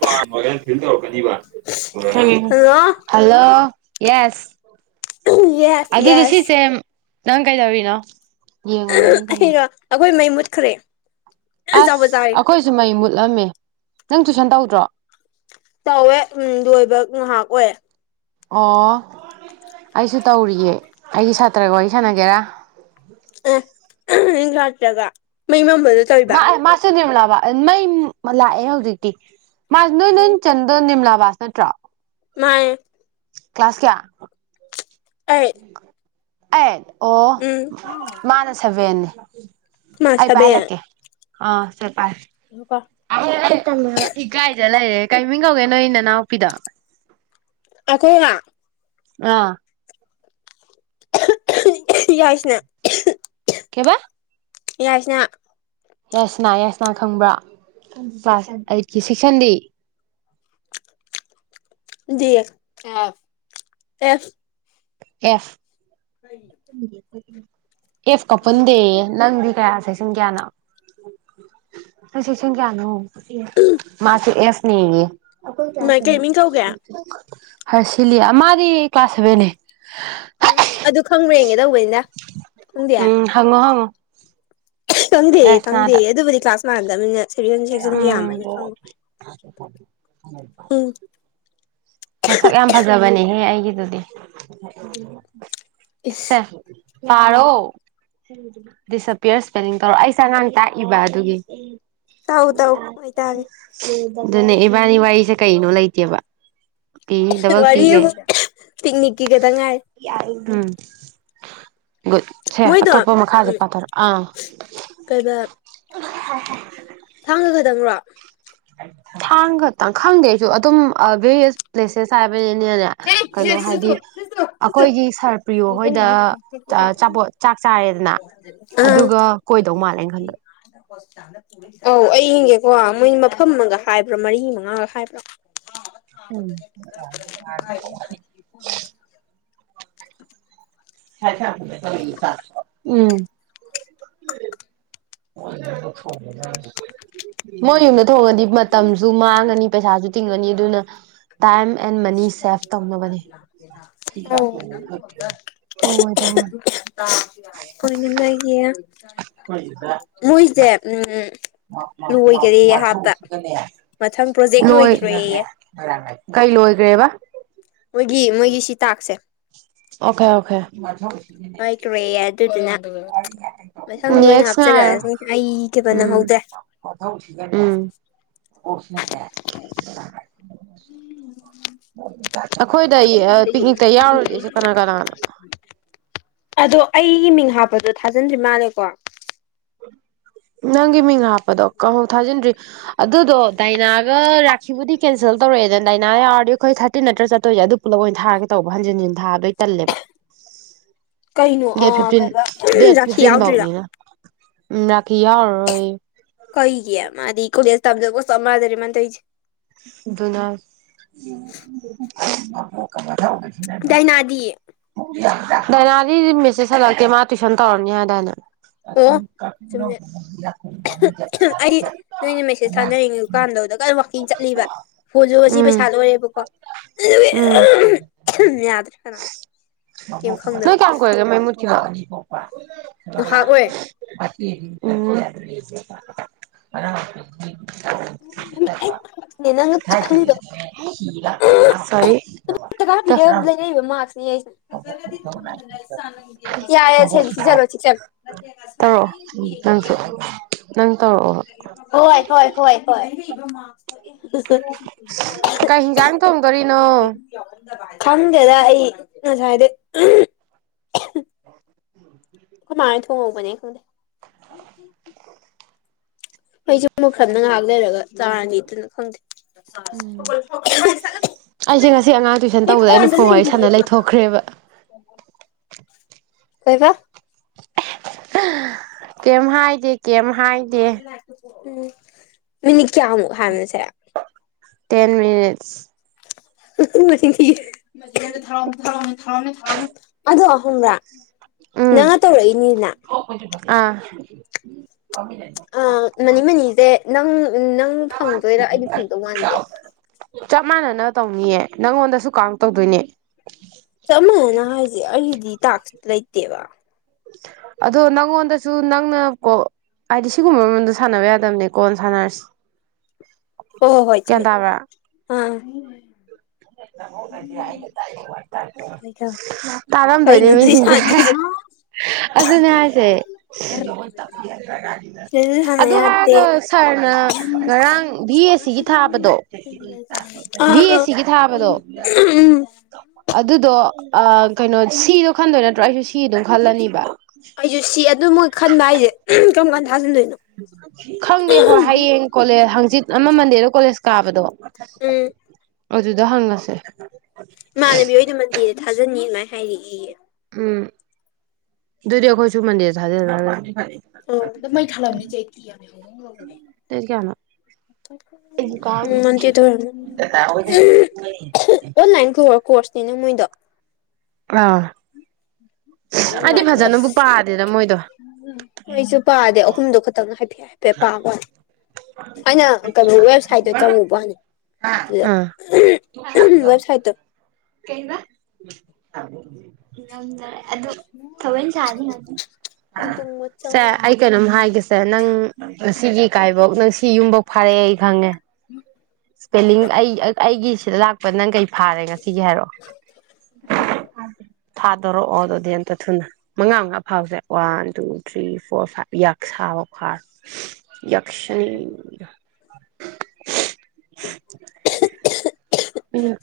ꯄꯥ ꯐꯤꯜ ꯇꯧꯔꯛꯀꯅꯤꯕ ꯍꯜꯂꯣ ꯍꯜꯂꯣ ꯌꯦꯁ ꯌꯦꯁ ꯑꯗꯨꯗ ꯌꯦꯁ ꯁꯤꯁꯦ ꯅꯪ ꯀꯩꯗꯦꯔꯤꯅꯣ? ꯑꯩꯔꯣ ꯑꯩꯈꯣꯏ ꯃꯩ ꯃꯨꯠꯈ꯭ꯔꯦ ꯆꯥꯛꯄ ꯆꯥꯔꯤ ꯑꯁ ꯑꯩꯈꯣꯏꯁꯨ ꯃꯩ ꯃꯨꯠꯂꯝꯃꯦ ꯅꯪ ꯇꯨꯏꯁꯟ ꯇꯧꯗ꯭ꯔꯣ? ꯇꯧꯋꯦ ꯂꯣꯏꯕ ꯉꯥꯏꯍꯥꯛ ꯑꯣꯏ ꯑꯣ ꯑꯩꯁꯨ ꯇꯧꯔꯤꯌꯦ ꯑꯩꯒꯤ ꯁꯥꯇ꯭ꯔꯒ ꯋꯥꯔꯤ ꯁꯥꯟꯅꯒꯦꯔꯥ ꯑꯥ ꯃꯩ ꯂꯛꯇꯕ ꯃꯩ ꯃꯥꯝ ꯃꯥ ꯃꯥꯁ ꯅꯤꯃꯂꯥꯕꯥꯁ ꯃꯩ ꯂꯥꯛꯑꯦ ꯍꯧꯖꯤꯛꯇꯤ ꯃꯥ ꯅꯣꯏ ꯅꯣꯏ ꯎꯝ ꯆꯟ ꯑꯣ ꯅꯤꯝꯂꯥꯕꯥꯁ ꯅꯠꯇ꯭ꯔꯣ ꯃꯅꯦ ꯀ꯭ꯂꯥꯁ ꯀꯌꯥ ꯑꯩ ꯑꯩꯠ ꯑꯣ ꯎꯝ ꯃꯥꯅ ꯁꯚꯦꯟꯅꯤ ꯃꯥ ꯑꯩ ꯄꯥꯏꯍꯜꯂꯛꯀꯦ ꯑꯥ ꯁꯦ ꯄꯥꯏꯑꯣ ꯑꯂꯨꯀ [unintelligible] ꯏꯒꯥꯏꯖ ꯂꯩꯔꯦ ꯀꯥꯏꯃꯤꯡ ꯀꯧꯒꯦ ꯅꯣꯏ ꯅꯅꯥꯎꯄꯤꯗꯣ ꯑ ꯀꯣ [unintelligible] ꯑꯥ ꯌꯥꯏꯁꯅꯥ ꯀꯩꯕꯥ ꯌꯥꯏꯁꯅ ꯌꯥꯏꯁꯅꯥ ꯌꯥꯏꯁꯅꯥ ꯈꯪꯕ꯭ꯔꯥ ꯀ꯭ꯂꯥꯁ ꯑꯩꯠꯀꯤ ꯁꯤꯛꯁꯟꯗꯤ ꯑꯦꯐ ꯑꯦꯐ ꯂꯩ [unintelligible] ꯑꯦꯐ ꯀ ꯄꯨꯟꯗꯦ ꯅꯪꯗꯤ ꯀꯌꯥ ꯁꯦꯛꯁꯟ ꯀꯌꯥꯅꯣ ꯐ ꯁꯁ ꯀꯌꯥꯅꯣ ꯃꯥꯁꯤ ꯑꯦꯐꯅꯤꯌꯦ ꯑꯩꯈꯣꯏ ꯃꯥꯏ ꯀꯂ꯭ꯥꯁꯅꯦ ꯀꯩ ꯃ ꯃꯤꯡ ꯀꯧꯒꯦ ꯍꯔꯁꯤꯂꯤ ꯑꯃꯗꯤ ꯀ꯭ꯂꯥꯁ ꯁꯚꯦꯟꯅ‌ꯦ ꯎꯝ ꯑꯗꯨ ꯈꯪꯕ꯭ꯔꯦꯒꯦ ꯇꯧꯕꯅꯤꯗ ꯈꯪꯗꯦ ꯍꯪꯉ ꯍꯪꯉꯣ ꯈꯪꯗꯦꯑ ꯌꯥꯏꯁꯅꯥꯗ ꯈꯪꯗꯦꯑ ꯑꯗꯨꯕꯨꯗꯤ ꯀ꯭ꯂꯥꯁ ꯃꯥꯟꯗꯕꯅꯤꯅ ꯎꯝ ꯎꯝ ꯃꯁꯛ ꯌꯥꯝ ꯐꯖꯕꯅꯦꯍꯦ ꯑꯩꯒꯤꯗꯨꯗꯤ ꯁꯦ ꯏꯁ ꯄꯥꯔꯣ ꯗꯤꯁꯑꯄꯤꯌꯔ ꯏꯁꯄꯦꯂꯤꯡ ꯇꯧꯔꯣ ꯑꯩꯁꯦ ꯑꯉꯥꯡ ꯇꯥꯛꯏꯕ ꯑꯗꯨꯒꯤ ꯇꯥꯛꯎ ꯇꯥꯛꯎ ꯑꯩ ꯇꯥꯒꯦ ꯑꯗꯨꯅꯦ ꯏꯕꯥꯅꯤ ꯋꯥꯔꯤꯁꯦ ꯀꯩꯅꯣ ꯂꯩꯇꯦꯕ ꯄꯤ ꯗꯕꯜ ꯋꯥꯔꯤ ꯄꯤꯒꯩ ꯑꯃꯨꯛ ꯄꯤꯛꯅꯤꯛꯀꯤꯒꯇ ꯉꯥꯏ ꯎꯝ ꯁꯦ ꯑꯇꯣꯞꯄ ꯃꯈꯥꯁꯦ ꯄꯥꯊꯔꯛ ꯑꯥ ꯀꯩ ꯕ ꯊꯥꯡꯒ ꯈꯇꯪꯔꯣ ꯊꯥꯡ ꯈꯛꯇꯪ ꯈꯪꯗꯦ ꯑꯩꯁꯨ ꯑꯗꯨꯝ ꯕ ꯄ꯭ꯂꯦꯁꯦꯁ ꯍꯥꯏꯕꯅꯤꯅꯦꯅꯦ ꯀꯩꯅꯣ ꯍꯥꯏꯗꯤ ꯑꯩꯈꯣꯏꯒꯤ ꯁꯥꯔ ꯄ꯭ꯔꯤꯌꯣ ꯍꯣꯏꯗ ꯆꯄꯣꯠ ꯆꯥꯛ ꯆꯥꯔꯦꯗꯅ ꯑꯗꯨꯒ ꯀꯣꯏꯗꯧ ꯃꯥꯜꯂꯦ ꯑꯩ ꯈꯟꯕꯗ ꯍ ꯆ [unintelligible] ꯑꯧ ꯑꯩꯤꯡꯒꯦꯀꯣ ꯃꯣꯏ ꯃꯐꯝ ꯑꯃꯒ ꯍꯥꯏꯕ꯭ꯔꯥ ꯃꯔꯤ ꯃꯉꯥꯒ ꯍꯥꯏꯕ꯭ꯔꯥ ꯎꯝ [unintelligible] ꯎꯝ ꯃꯣꯏ ꯌꯨꯝꯗ ꯊꯣꯡꯉꯗꯤ ꯃꯇꯝꯁꯨ ꯃꯥꯡꯉꯅꯤ ꯄꯩꯁꯥꯁꯨ ꯇꯤꯡꯉꯅꯤ ꯑꯗꯨꯅ ꯇꯥꯏꯝ ꯑꯦꯟ ꯃꯅꯤ ꯁꯦꯚ ꯇꯧꯅꯕꯅꯦ ꯇꯧꯉꯣꯏꯗꯧ [unintelligible] [unintelligible] ꯃꯣꯏꯁꯦ ꯎꯝ ꯂꯣꯏꯈꯔꯦꯌꯦ ꯍꯥꯞꯄ ꯃꯊꯧꯁꯤꯒꯅꯦ ꯃꯊꯪ ꯄ꯭ꯔꯣꯖꯦꯛ ꯂꯣꯏꯈꯅꯅꯦ ꯂꯣꯏꯈ꯭ꯔꯦꯌꯦ [unintelligible] ꯀꯩ ꯂꯣꯏꯒꯔꯦꯕ ꯃꯣꯏꯒꯤ ꯃꯣꯏꯒꯤ ꯁꯤꯇꯥꯛꯁꯦ ꯑꯣꯀꯦ ꯑꯣꯀꯦ ꯇ꯭ꯔꯦ ꯑꯗꯨꯗꯨꯅ ꯃꯊꯪꯗꯣ ꯑꯣꯏꯅ ꯅꯦꯛꯁ ꯉꯥꯏꯔꯣ ꯍꯥꯞꯆꯔꯛꯑꯁꯤꯅꯦ ꯑꯩ ꯊꯦꯕ ꯅꯪꯍꯧꯗ꯭ꯔꯦ ꯎꯝ ꯎꯝ [unintelligible] ꯑꯩꯈꯣꯏꯗ ꯄꯤꯛꯅꯤꯛꯇ ꯌꯥꯎꯔꯣꯢꯗꯣꯏꯁꯦ ꯀꯅꯥ ꯀꯅꯥꯅꯣ ꯑꯗꯣ ꯑꯩꯒꯤ ꯃꯤꯡ ꯍꯥꯞꯄꯗꯣ ꯊꯥꯖꯤꯟꯗ꯭ꯔꯤ ꯃꯥꯜꯂꯦꯀꯣ ꯅꯪꯒꯤ ꯃꯤꯡ ꯍꯥꯞꯄꯗꯣ ꯀꯍꯧ ꯊꯥꯖꯤꯟꯗ꯭ꯔꯤ ꯑꯗꯨꯗꯣ ꯗꯥꯏꯅꯥꯒ ꯁꯤꯕꯨꯗꯤ ꯀꯦꯟꯁꯦꯜ ꯇꯧꯔꯛꯑꯦꯅ ꯂꯗꯥꯅꯥ ꯌꯥꯎꯔꯗꯤ ꯑꯩꯈꯣꯏ ꯊꯥꯔꯇꯤꯟ ꯅꯠꯇ꯭ꯔ ꯆꯠꯇꯣꯏꯁꯦ ꯑꯗꯨ ꯄꯨꯂꯞ ꯑꯣꯏꯅ ꯊꯥꯒꯦ ꯇꯧꯕ ꯍꯥꯟꯖꯤꯟ ꯍꯥꯟꯖꯤꯟ ꯊꯥꯕꯗꯣ ꯑꯩ ꯇꯥꯜꯂꯦꯕ ꯀꯩꯅꯣ ꯗꯦꯠ ꯑ ꯐꯤꯞꯇꯤꯟ ꯀꯩꯕ ꯗꯦꯠ ꯔꯥꯈꯤ ꯐꯤꯞꯇꯤꯟ ꯌꯥꯎꯗ꯭ꯔꯤꯔꯥ ꯐꯥꯎꯅꯤꯅ ꯔꯈꯤ ꯌꯥꯎꯔꯔꯣꯏꯌꯦ ꯀꯩꯒꯤ ꯃꯥꯗꯤ ꯀꯣꯂꯦꯁ ꯇꯥꯝꯗꯕꯒ ꯆꯥꯞ ꯃꯥꯟꯅꯔꯦ ꯃꯥꯅ ꯇꯧꯔꯤꯁꯦ ꯑꯗꯨꯅ ꯌꯥꯗꯤꯌꯦ [inaudible] ꯗꯥꯏꯅꯗꯤ ꯃꯦꯁꯦꯖ ꯍꯜꯂꯛꯇ‌ꯦ ꯃꯥ ꯇ꯭ꯌꯨꯁꯟ ꯇꯧꯔꯝꯅꯤ ꯍꯥꯏꯗꯥꯏꯅ‌ꯦ ꯑꯣ ꯀ ꯆꯨꯝꯃꯦ ꯑꯩ [inaudible] ꯦꯤꯡ ꯆꯠꯂꯤꯕ ꯐꯣꯟꯁꯨ ꯉꯁꯤ ꯄꯩꯁꯥ ꯂꯣꯏꯔꯦꯕꯀꯣ ꯎꯝ ꯎ ꯌꯥꯗ꯭ꯔ‌ꯦ ꯈꯅꯥꯎ [inaudible] ꯅꯣꯢ ꯀꯌꯥꯝ ꯀꯨꯢꯔꯒꯦ ꯃꯨꯠꯈꯤꯕ ꯉꯍꯥꯛ ꯑꯣꯏꯔꯦ ꯅꯪꯅ ꯆꯤꯛꯍꯜꯂꯤꯗꯣ ꯎꯝ ꯁꯥꯏ [inaudible] ꯖꯒꯥꯕꯤ [inaudible] ꯗ ꯂꯩꯔꯛꯏꯕ ꯃꯥꯥꯛꯁꯅꯦ ꯑꯩꯁꯦ ꯌꯥꯔ‌ꯦꯁ‌ꯦ ꯇꯧꯔꯛꯑꯣ [inaudible] ꯅꯪꯁꯨ ꯅꯪ ꯇꯧꯔꯛꯑꯣ ꯍꯣꯏ ꯍꯣꯏ ꯍꯣꯏ ꯍꯣꯏ ꯀꯩ ꯍꯤꯡꯖꯥꯡ ꯊꫭꯡꯗꯣꯔꯤꯅꯣ ꯈꯪꯗꯦꯗ ꯑꯩ ꯉꯁꯥꯏꯗꯩ [unintelligible] ꯑꯩꯈꯣꯏꯃꯥꯅ ꯊꯣꯡꯍꯧꯕꯅꯦ ꯈꯪꯗꯦ ꯃꯩꯁꯨ ꯃꯨꯠꯈ꯭ꯔꯕꯅꯤꯅ ꯉꯥꯏꯍꯥꯛ ꯂꯩꯔꯒ ꯆꯥꯔꯅꯤ ꯑꯗꯨꯅ ꯈꯪꯗꯦ ꯎꯝ ꯑꯩꯁꯦ ꯉꯁꯤ ꯑꯉꯥꯡ ꯇꯨꯏꯁꯟ ꯃꯤ ꯇꯧꯕꯗ ꯑꯩꯅ ꯐꯣꯟꯗ ꯐꯣꯜ ꯋꯥꯔꯤ ꯂꯩꯔꯤꯌꯦ ꯁꯥꯟꯅ ꯃꯥꯗꯣ ꯂꯩꯊꯣꯛꯈ꯭ꯔꯦꯕ ꯀꯩꯕ ꯀꯦꯝ ꯍꯥꯏꯗ‌ꯦ ꯃꯤꯅꯤꯠ ꯀꯌꯥꯃꯨꯛ ꯍꯥꯏꯒꯦꯁꯦ ꯇꯦꯟ ꯃꯤꯅꯤꯠꯁ ꯃ ꯃ ꯊ ꯊ ꯊꯅꯦ ꯊ [inaudible] ꯑꯗꯣ ꯈꯪꯕ꯭ꯔꯥ ꯎꯝ ꯅꯪꯅ ꯇꯧꯔꯛꯏꯅꯤꯗꯅ ꯑꯥ ꯑ ꯃꯅꯤ ꯃꯅꯤꯁꯦ ꯅꯪ ꯅꯪ ꯐꯪꯗꯣꯏꯔ ꯑꯩꯗꯤ ꯐꯪꯗꯧ ꯃꯥꯟꯗꯦ ꯆꯞ ꯃꯥꯟꯅꯅ ꯇꯧꯅꯤꯌꯦ ꯅꯪꯉꯣꯟꯗꯁꯨ ꯀꯥꯡ ꯇꯧꯗꯣꯏꯅꯦ [unintelligible] ꯆꯞ ꯃꯅꯅ ꯍꯥꯏꯁꯦ ꯑꯩꯒꯤꯗꯤ ꯇꯥꯛꯁ ꯂꯩꯇꯦꯕ ꯑꯗꯣ ꯅꯪꯉꯣꯟꯗꯁꯨ ꯅꯪꯅ ꯀꯣꯜ ꯍꯥꯏꯗꯤ ꯁꯤꯒꯨꯝꯕ ꯃꯔꯝꯗ ꯁꯥꯟꯅꯕ ꯌꯥꯗꯕꯅꯦ ꯀꯣꯟ ꯁꯥꯟꯅꯔꯁꯤ ꯍꯣꯢ ꯍꯣꯏ ꯒ꯭ꯌꯥꯟ ꯆꯨꯝꯃꯦ ꯇꯥꯕ꯭ꯔꯥ ꯑꯥ ꯀꯥꯎꯋꯤ ꯀꯥꯎꯋꯤ [inaudible] ꯇꯥꯔꯝꯗꯣꯏꯅꯦ ꯀꯩꯅꯣ ꯑꯗꯨꯗꯤ ꯃꯤꯁꯤꯡꯁꯦ ꯁꯥꯟꯅꯗꯣꯏꯁꯦ ꯑꯗꯨꯅꯦ ꯍꯥꯏꯁꯦ ꯁꯤꯗꯁꯨ ꯁꯥꯟꯅ ꯑꯗꯨ ꯌꯥꯗꯦ ꯍꯥꯏꯔꯒ ꯁꯥꯔꯅ ꯉꯔꯥꯡ ꯚꯤ ꯑꯦꯁ ꯁꯤꯒꯤ ꯊꯥꯕꯗꯣ ꯚꯤ ꯑꯦꯁ ꯑꯥ ꯁꯤꯒꯤ ꯊꯥꯕꯗꯣ ꯎꯝ ꯑꯗꯨꯗꯣ ꯀꯩꯅꯣ ꯁꯤꯗꯣ ꯈꯟꯗꯣꯏ ꯅꯠꯇ꯭ꯔꯣ ꯑꯩꯗꯤ ꯁꯤ ꯑꯗꯨꯝ ꯈꯜꯂꯅꯤꯕ ꯑꯩꯁꯨ ꯁꯤ ꯑꯗꯨ ꯃꯣꯏ ꯈꯟꯕ ꯍꯥꯏꯁꯦ ꯀꯔꯝ ꯀꯥꯟꯗ ꯊꯥꯖꯤꯟꯗꯣꯏꯅꯣ ꯈꯪꯗꯦ ꯍꯣꯏ ꯍꯌꯦꯡ ꯀꯣꯂꯦꯖ ꯍꯪꯆꯤꯠ ꯑꯃ ꯃꯟꯗꯦꯗ ꯀꯣꯂꯦꯖ ꯀꯥꯕꯗꯣ ꯎꯝ ꯑꯗꯨꯗ ꯍꯪꯉꯁꯦ ꯏꯃꯥꯟꯅꯕꯤ ꯍꯗꯨ ꯃꯟꯗꯦꯗ ꯊꯥꯖꯟꯅꯤ ꯑꯗꯨꯃꯥꯏꯅ ꯍꯥꯏꯔꯛꯏꯌꯦ ꯎꯝ ꯑꯗꯨꯗꯤ ꯑꯩꯈꯣꯏꯁꯨ ꯃꯟꯗꯤꯔ ꯊꯥꯖꯤꯜꯅ ꯑꯣ ꯃꯩ ꯊꯥꯂꯝꯕꯅꯤꯆꯦ ꯑꯩ ꯀꯤ ꯌꯥꯝ ꯍꯧꯗꯣꯡꯅ ꯉꯒꯅꯦ ꯗꯦꯠ ꯀꯌꯥꯅꯣ ꯎꯝ ꯃ ꯀꯗ ꯑꯣꯟꯂꯥꯏꯟ ꯀꯣꯔꯁꯅꯤꯅ ꯃꯣꯏꯗꯣ ꯑꯥ ꯑꯩꯗꯤ ꯐꯖꯅꯕꯨꯛ ꯄꯥꯗꯦꯗ ꯃꯣꯏꯗꯣ ꯎꯝ ꯃꯣꯏꯁꯨ ꯄꯥꯗꯦ ꯑꯍꯨꯝꯗꯣ ꯈꯛꯇꯪ ꯍꯥꯏꯐꯦꯠ ꯍꯥꯏꯐꯦꯠ ꯄꯥꯒꯣ ꯑꯩꯅ ꯀꯩꯅꯣ ꯋꯦꯕꯁꯥꯏꯠꯇꯣ ꯆꯪꯉꯨꯕ ꯍꯅꯦ ꯑꯗꯨꯗ ꯑꯥ ꯋꯦꯕꯁꯥꯏꯠ ꯇꯣ ꯀꯩ ꯅꯗ ꯑꯗꯨ ꯊꯧꯋꯣꯏꯁꯥꯅꯤ ꯍꯧꯗꯣꯡ ꯃꯆꯥ ꯀꯩꯅꯣꯝ ꯍꯥꯏꯒꯁꯦ ꯅꯪ ꯁꯤꯒꯤ ꯏ ꯀꯥꯏꯕꯧ ꯅꯪ ꯁꯤ ꯌꯨꯝꯐꯧ ꯐꯥꯔꯛꯑꯦ ꯑꯩ ꯈꯪꯉꯦ ꯎꯝ ꯏꯁꯄꯦꯂꯤꯡ ꯑꯩ ꯑꯩꯒꯤꯁꯤꯗ ꯂꯥꯛꯄ ꯐ ꯅꯪ ꯀꯩ ꯐꯥꯔꯦ ꯉꯁꯤꯒꯤ ꯍꯥꯏꯔꯛꯑꯣ ꯊꯥꯗꯣꯔꯛꯑꯣ ꯑꯗꯨꯗꯤ ꯑꯝꯇ ꯊꯨꯅ ꯃꯉꯥ ꯃꯉꯥ ꯐꯥꯎꯁꯦ one two three four five ꯌꯥꯛ ꯁꯥꯕ ꯐꯥꯔ ꯌꯛꯁꯅꯤ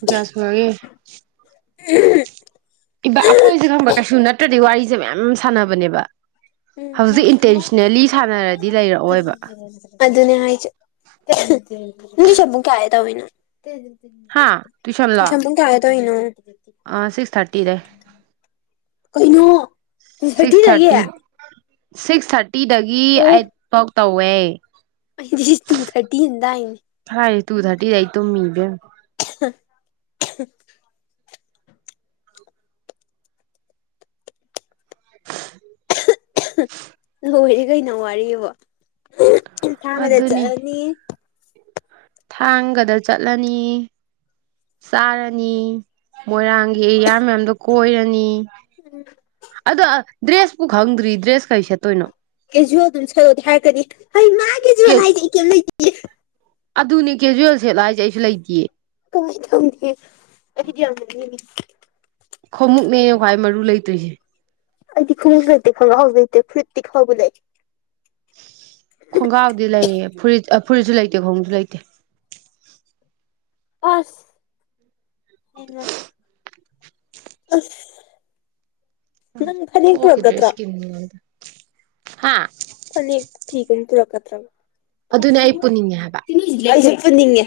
ꯒꯁꯨꯔꯒꯦ ꯎ ꯏꯕꯥ ꯑꯩꯈꯣꯏꯁꯦ ꯈꯪꯕ ꯀꯩꯁꯨ ꯅꯠꯇ꯭ꯔꯗꯤ ꯋꯥꯔꯤꯁꯦ ꯃꯌꯥꯝ ꯁꯥꯟꯅꯕꯅꯦꯕ ꯎꯝ ꯍꯧꯖꯤꯛ ꯏꯟꯇꯦꯟꯁꯅꯦꯜꯂꯤ ꯁꯥꯟꯅꯔꯗꯤ ꯂꯩꯔꯛꯑꯣꯏꯕ ꯑꯗꯨ ꯑꯗꯨꯅ ꯍꯥꯏ ꯆꯕꯨ ꯀꯦꯑ ꯇꯕꯅ ꯍꯥ ꯇꯨꯏꯁꯟꯂꯣ ꯇꯨꯁꯟ ꯄꯨꯡ ꯀꯌꯥ ꯇꯧꯏꯅꯣ ꯁꯤꯛꯁ ꯊꯥꯔꯇꯤꯗꯦ ꯀꯩꯅꯣ ꯇꯨ ꯁꯤꯛꯁ ꯊꯔꯇꯤꯗꯒꯤ ꯊꯥꯔꯇꯤ ꯁꯤꯛꯁ ꯊꯥꯔꯇꯤꯗꯒꯤ ꯑꯩꯠ ꯐꯧ ꯇꯧꯋꯦ ꯑꯩ ꯇꯨ ꯊꯔꯇꯤ ꯍꯅꯤ ꯐꯥꯏ ꯇꯨ ꯊꯥꯔꯇꯤꯗꯥꯏ ꯇꯣ ꯃꯤꯕ [unintelligible] ꯅꯔꯤ ꯀꯩꯅꯣ ꯋꯥꯔꯤꯕ ꯏ ꯊꯥꯡꯒꯗ ꯑꯗꯨꯅꯤ ꯆꯠꯂꯅꯤ ꯊꯥꯡꯒꯗ ꯆꯠꯂꯅꯤ ꯆꯥꯔꯅꯤ ꯃꯣꯏꯔꯥꯡꯒꯤ ꯑꯦꯔꯤꯌꯥ ꯃꯌꯥꯝꯗꯣ ꯀꯣꯏꯔꯅꯤ ꯑꯗꯣ ꯗ꯭ꯔꯦꯁꯄꯨ ꯈꯪꯗ꯭ꯔꯤ ꯗ꯭ꯔꯦꯁ ꯀꯩ ꯁꯦꯠꯇꯣꯏꯅꯣ ꯀꯦꯖꯨꯋꯦꯜ ꯑꯗꯨꯝ ꯁꯠꯂꯣꯗꯤ ꯍꯥꯏꯔꯒꯗꯤ ꯍ ꯃꯥ ꯀꯦꯖ ꯍꯥꯏꯗꯤꯌꯦ ꯀꯩꯝ ꯂꯩꯇꯦ ꯑꯗꯨꯅꯦ ꯀꯦꯖꯨꯋꯦꯜ ꯁꯦꯠꯂ ꯍꯥꯏꯁꯦ ꯑꯩꯁꯨ ꯂꯩꯇꯤꯌꯦ ꯀꯃ ꯆꯗ ꯑꯁ ꯌꯥꯅꯤꯡꯅꯤ ꯈꯣꯡꯃꯨꯛꯅꯦ ꯋꯥꯏ ꯃꯔꯨ ꯂꯩꯇꯣꯏꯁꯦ ꯑꯩꯗꯤ ꯈꯣꯡꯎꯁꯨ ꯂꯩꯇꯦ ꯈꯪꯉꯥꯎꯁꯨ ꯂꯩꯇꯦ ꯐꯨꯔꯤꯠꯇꯤ ꯈꯥꯎꯕꯗꯤ ꯂꯩ ꯈꯣꯡꯒ꯭ꯔꯥꯎꯗꯤ ꯂꯩꯌꯦ ꯐꯨꯔꯤꯠ ꯐꯨꯔꯤꯠꯁꯨ ꯂꯩꯇꯦ ꯈꯣꯡꯎꯞꯁꯨ ꯂꯩꯇꯦ ꯑꯁ ꯍꯥꯏꯅ ꯑ ꯍꯈꯤꯗ꯭ꯔꯦ ꯄꯨꯔꯛꯀꯗ꯭ꯔꯣ ꯏꯁꯀꯤꯗ ꯍꯥ ꯊꯅꯤ ꯐꯅꯤ ꯇꯔꯀ ꯇꯔ ꯑꯗꯨꯅꯦ ꯁꯨ ꯑꯩ ꯄꯨꯅꯤꯡꯉꯦ ꯍꯥꯏꯕ ꯐꯟꯅꯤꯡꯉꯦ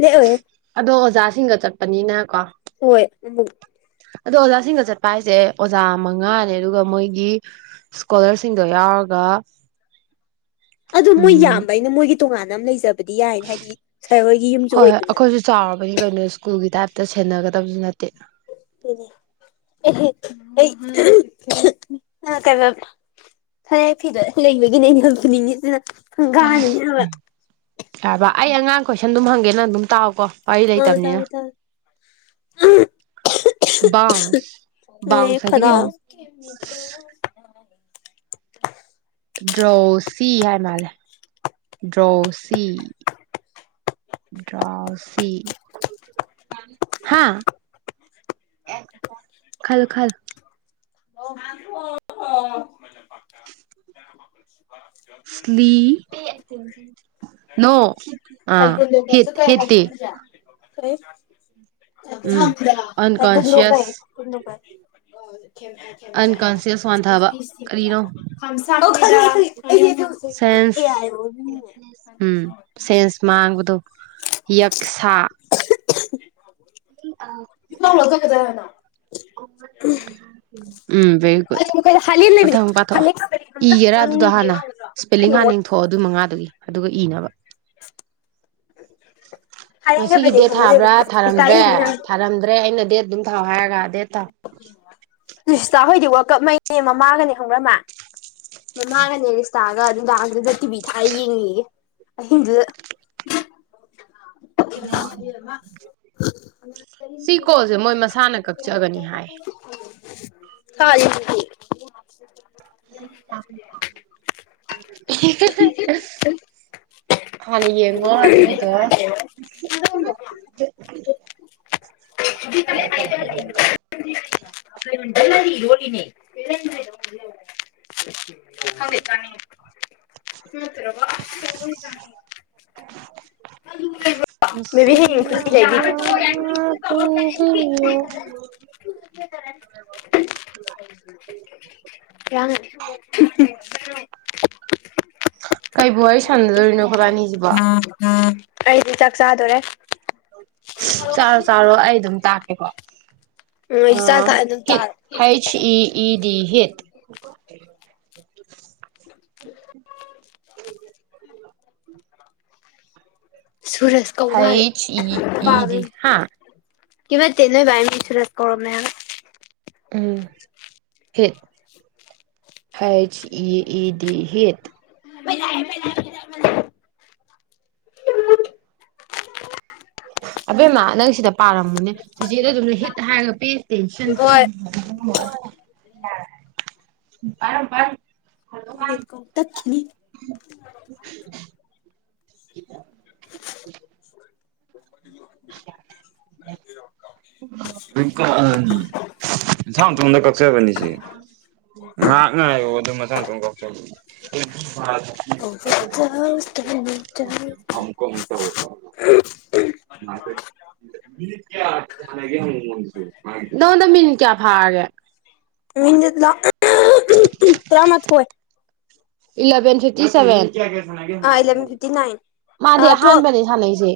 ꯂꯩꯑꯣꯌꯦ ꯑꯗꯣ ꯑꯣꯖꯥꯁꯤꯡꯒ ꯆꯠꯄꯅꯤꯅ ꯀꯣ ꯍꯣꯏ ꯑꯗꯣ ꯑꯣꯖꯥꯁꯤꯡꯒ ꯆꯠꯄ ꯍꯥꯏꯁꯦ ꯑꯣꯖꯥ ꯃꯉꯥꯅꯦ ꯑꯗꯨꯒ ꯃꯣꯏꯒꯤ ꯏꯁꯀꯣꯂꯔꯁꯤꯡꯗꯣ ꯌꯥꯎꯔꯒ ꯑꯗꯨ ꯃꯣꯏ ꯎꯝ ꯌꯥꯝꯕ ꯑꯩꯅ ꯃꯣꯏꯒꯤ ꯇꯣꯉꯥꯟꯅ ꯑꯃ ꯂꯩꯖꯕꯗꯤ ꯌꯥꯏꯅꯤ ꯍꯥꯏꯗꯤ ꯁꯥꯔ ꯍꯣꯏꯒꯤ ꯌꯨꯝꯁꯨ ꯍꯣꯏ ꯍꯣꯏ ꯑꯣꯏꯗꯅ ꯑꯩꯈꯣꯏꯁꯨ ꯆꯥꯎꯔꯕꯅꯤ ꯀꯩꯅꯣ ꯁ꯭ꯀꯨꯜꯒꯤ ꯇꯥꯏꯞꯇ ꯁꯦꯟꯅꯒꯗꯕꯁꯨ ꯅꯠꯇꯦ ꯀꯥꯏ ꯍꯥꯏꯕ ꯐꯔꯦ ꯐꯤꯗ ꯂꯩꯕꯒꯤꯅꯦ ꯑꯩꯅ ꯌꯥꯝ ꯄꯨꯨꯅꯤꯡꯉꯤꯁꯤꯅ ꯌꯥꯔ ꯎꯝ ꯌꯥꯔꯕ ꯑꯩ ꯑꯉꯥꯡ ꯀꯣꯏꯁꯟ ꯑꯗꯨꯝ ꯍꯪꯒꯦ ꯅꯪ ꯑꯗꯨꯝ ꯇꯥꯛꯑꯣꯀꯣ ꯋꯥꯔꯤ ꯑ ꯂꯩꯇꯕꯅꯤꯅ ꯇꯒꯦ ꯇꯒꯦ ꯕꯥꯡꯁ ꯑꯩ ꯕꯥꯡꯁ ꯁꯥꯏꯗꯤ ꯈꯅꯥꯎ ꯀꯩꯅꯣ ꯗ꯭ꯔꯣꯁꯤ ꯍꯥꯏ ꯃꯥꯜꯂꯦ ꯗ꯭ꯔꯣꯁꯤ ꯗ꯭ꯔꯥꯎꯁꯤ ꯍꯥ ꯈꯜꯂꯨ ꯈꯜꯂꯨ [unintelligible] ꯂꯤ ꯅꯣ ꯑ ꯍꯤ ꯍꯤꯠꯇꯤ ꯎꯝ [unintelligible] ꯑꯟꯀꯣꯟꯁꯤꯌꯁ ꯑꯟꯀꯟꯁꯤꯌꯁ ꯋꯥꯟꯊꯕ ꯀꯔꯤꯅꯣ [unintelligible] ꯍꯪꯁꯥ ꯁꯦꯟꯁ ꯎꯝ ꯁꯦꯟꯁ ꯃꯥꯡꯕꯗꯣ [unintelligible] ꯌꯛꯁꯥ [unintelligible] ꯎꯝ ꯍꯥꯂꯦꯟ ꯂꯩꯕꯅꯦ ꯃꯊꯪ ꯄꯥꯊꯣꯛꯑꯣ ꯍꯥꯂꯦꯟ ꯈꯪꯒ ꯏꯒꯦꯔꯥ ꯑꯗꯨꯗꯣ ꯍꯥꯟꯅ ꯁ꯭ꯄꯦꯂꯤꯡ ꯍꯥꯟꯅ ꯏꯊꯣꯛ ꯍꯣ ꯑꯗꯨꯏ ꯃꯉꯥꯗꯨꯒꯤ ꯑꯗꯨꯒ ꯏꯅꯕ ꯉꯁꯤꯒꯤ ꯍꯥꯏꯅꯤꯡꯗꯕꯅꯤ ꯗꯦꯠ ꯈꯪꯅꯗꯦꯕ ꯊꯥꯕ꯭ꯔꯥ ꯊꯥꯔꯝ ꯔꯤꯁꯇꯥ ꯌꯦꯡꯅꯤ ꯅꯪ ꯊꯥꯔꯝꯗ꯭ꯔꯦ ꯑꯩꯅ ꯗꯦꯠ ꯑꯗꯨꯝ ꯊꯥꯎ ꯍꯥꯏꯔꯒ ꯗꯦ ꯑꯗꯨꯁꯤꯇꯥ ꯍꯣꯏꯗꯤ ꯋꯥꯀꯞ ꯃꯩ ꯑꯦ ꯃꯃꯥꯒꯅꯦ ꯈꯪꯕ꯭ꯔ ꯃ ꯃꯃꯥꯒꯅꯦ ꯔꯤꯁꯇꯥ ꯅꯨꯡꯗꯥꯡ ꯗꯨꯗꯥ ꯇꯤꯕꯤ ꯌꯦꯡꯉ ꯑꯍꯤꯡꯗꯨꯗ [unintelligible] ꯑꯅꯤ ꯍꯥꯏ ꯊꯔꯦ [unintelligible] ꯍꯟꯅ ꯌꯦꯡꯉꯣ ꯑꯗꯨ ꯑꯗꯨꯒꯤꯗꯣ [unintelligible] ꯂꯔꯤ ꯔꯣꯂꯤꯅꯦ ꯈꯡꯗꯦ ꯆꯥꯅꯤꯡꯉꯦ꯫ ꯊꯠꯇ꯭ꯔ ꯆ ꯂꯩꯕ ꯁꯨꯝ ꯄꯨꯕꯤꯌꯣ [unintelligible] ꯂꯥꯡꯒꯅꯦ ꯀꯩꯕꯨ ꯋꯥꯔꯤ ꯁꯥꯟꯅꯗꯣꯔꯤꯅꯣ ꯑꯩꯈꯣꯏꯕꯥꯅꯤꯁꯤꯕꯣ ꯑꯩꯗꯤ ꯆꯥꯛ ꯆꯥꯗꯣꯔꯦ ꯆꯥꯔꯣ ꯆꯥꯔꯣ ꯑꯩ ꯑꯗꯨꯝ ꯇꯥꯛꯀꯦꯀꯣ ꯎꯝ ꯑ ꯑꯩꯁꯨ ꯆꯥꯛ ꯆꯥ ꯑꯗꯨꯝ ꯍꯤꯠ ꯆꯥꯔꯦ ꯍꯩꯆ ꯏ ꯏꯗꯤ ꯍꯤꯠ [unintelligible] Suresh Kaumari H E E ꯗꯤ ꯍꯥ ꯀꯩꯝ ꯅꯠꯇꯦ ꯅꯣꯏ ꯃꯥꯅ ꯅꯨꯡꯁꯤꯅ ꯀꯧꯔꯝꯃꯦ ꯍꯥꯏꯕ ꯎꯝ ꯍꯤꯠ ꯍꯆ ꯏ ꯏꯗꯤ ꯍꯠ [unintelligible] ꯑꯕꯦꯝꯃ ꯅꯪ ꯁꯤꯗ ꯄꯥꯔꯝꯃꯨꯅꯦ ꯆꯤꯆꯦꯗꯣ ꯑꯗꯨꯝꯅ ꯍꯤꯠ ꯍꯥꯏꯔꯒ ꯄꯦ ꯇꯁꯟ ꯍꯣꯏ ꯔꯝꯕꯔ ꯂꯩꯠ ꯀꯣ ꯇꯠꯈꯤꯅꯤ [unintelligible] ꯑ ꯔꯣ ꯊꯥꯎ ꯇꯗ ꯀꯁꯥꯕꯅꯤꯁꯤ ꯉꯍꯥꯛ ꯉ ꯑꯗꯨ ꯃꯊꯊ ꯀꯥꯎ ꯆꯥꯎꯁ ꯐꯅꯤ ꯑꯃꯀ ꯑꯃꯛꯇꯀ ꯃꯥꯁ ꯅꯉꯣꯟꯗ ꯃꯤꯟ ꯀꯌꯥ ꯐꯥꯔꯒꯦ ꯃꯤꯦ ꯇ꯭ꯔꯥ ꯃꯊ ꯍꯏ eleven fifty seven ah eleven fifty nine ꯃꯥꯗꯤ ꯑꯥ ꯇꯨꯋꯦꯜꯞ ꯍꯍꯥꯟꯕꯅꯦ ꯁꯥꯟꯅꯩꯁꯦ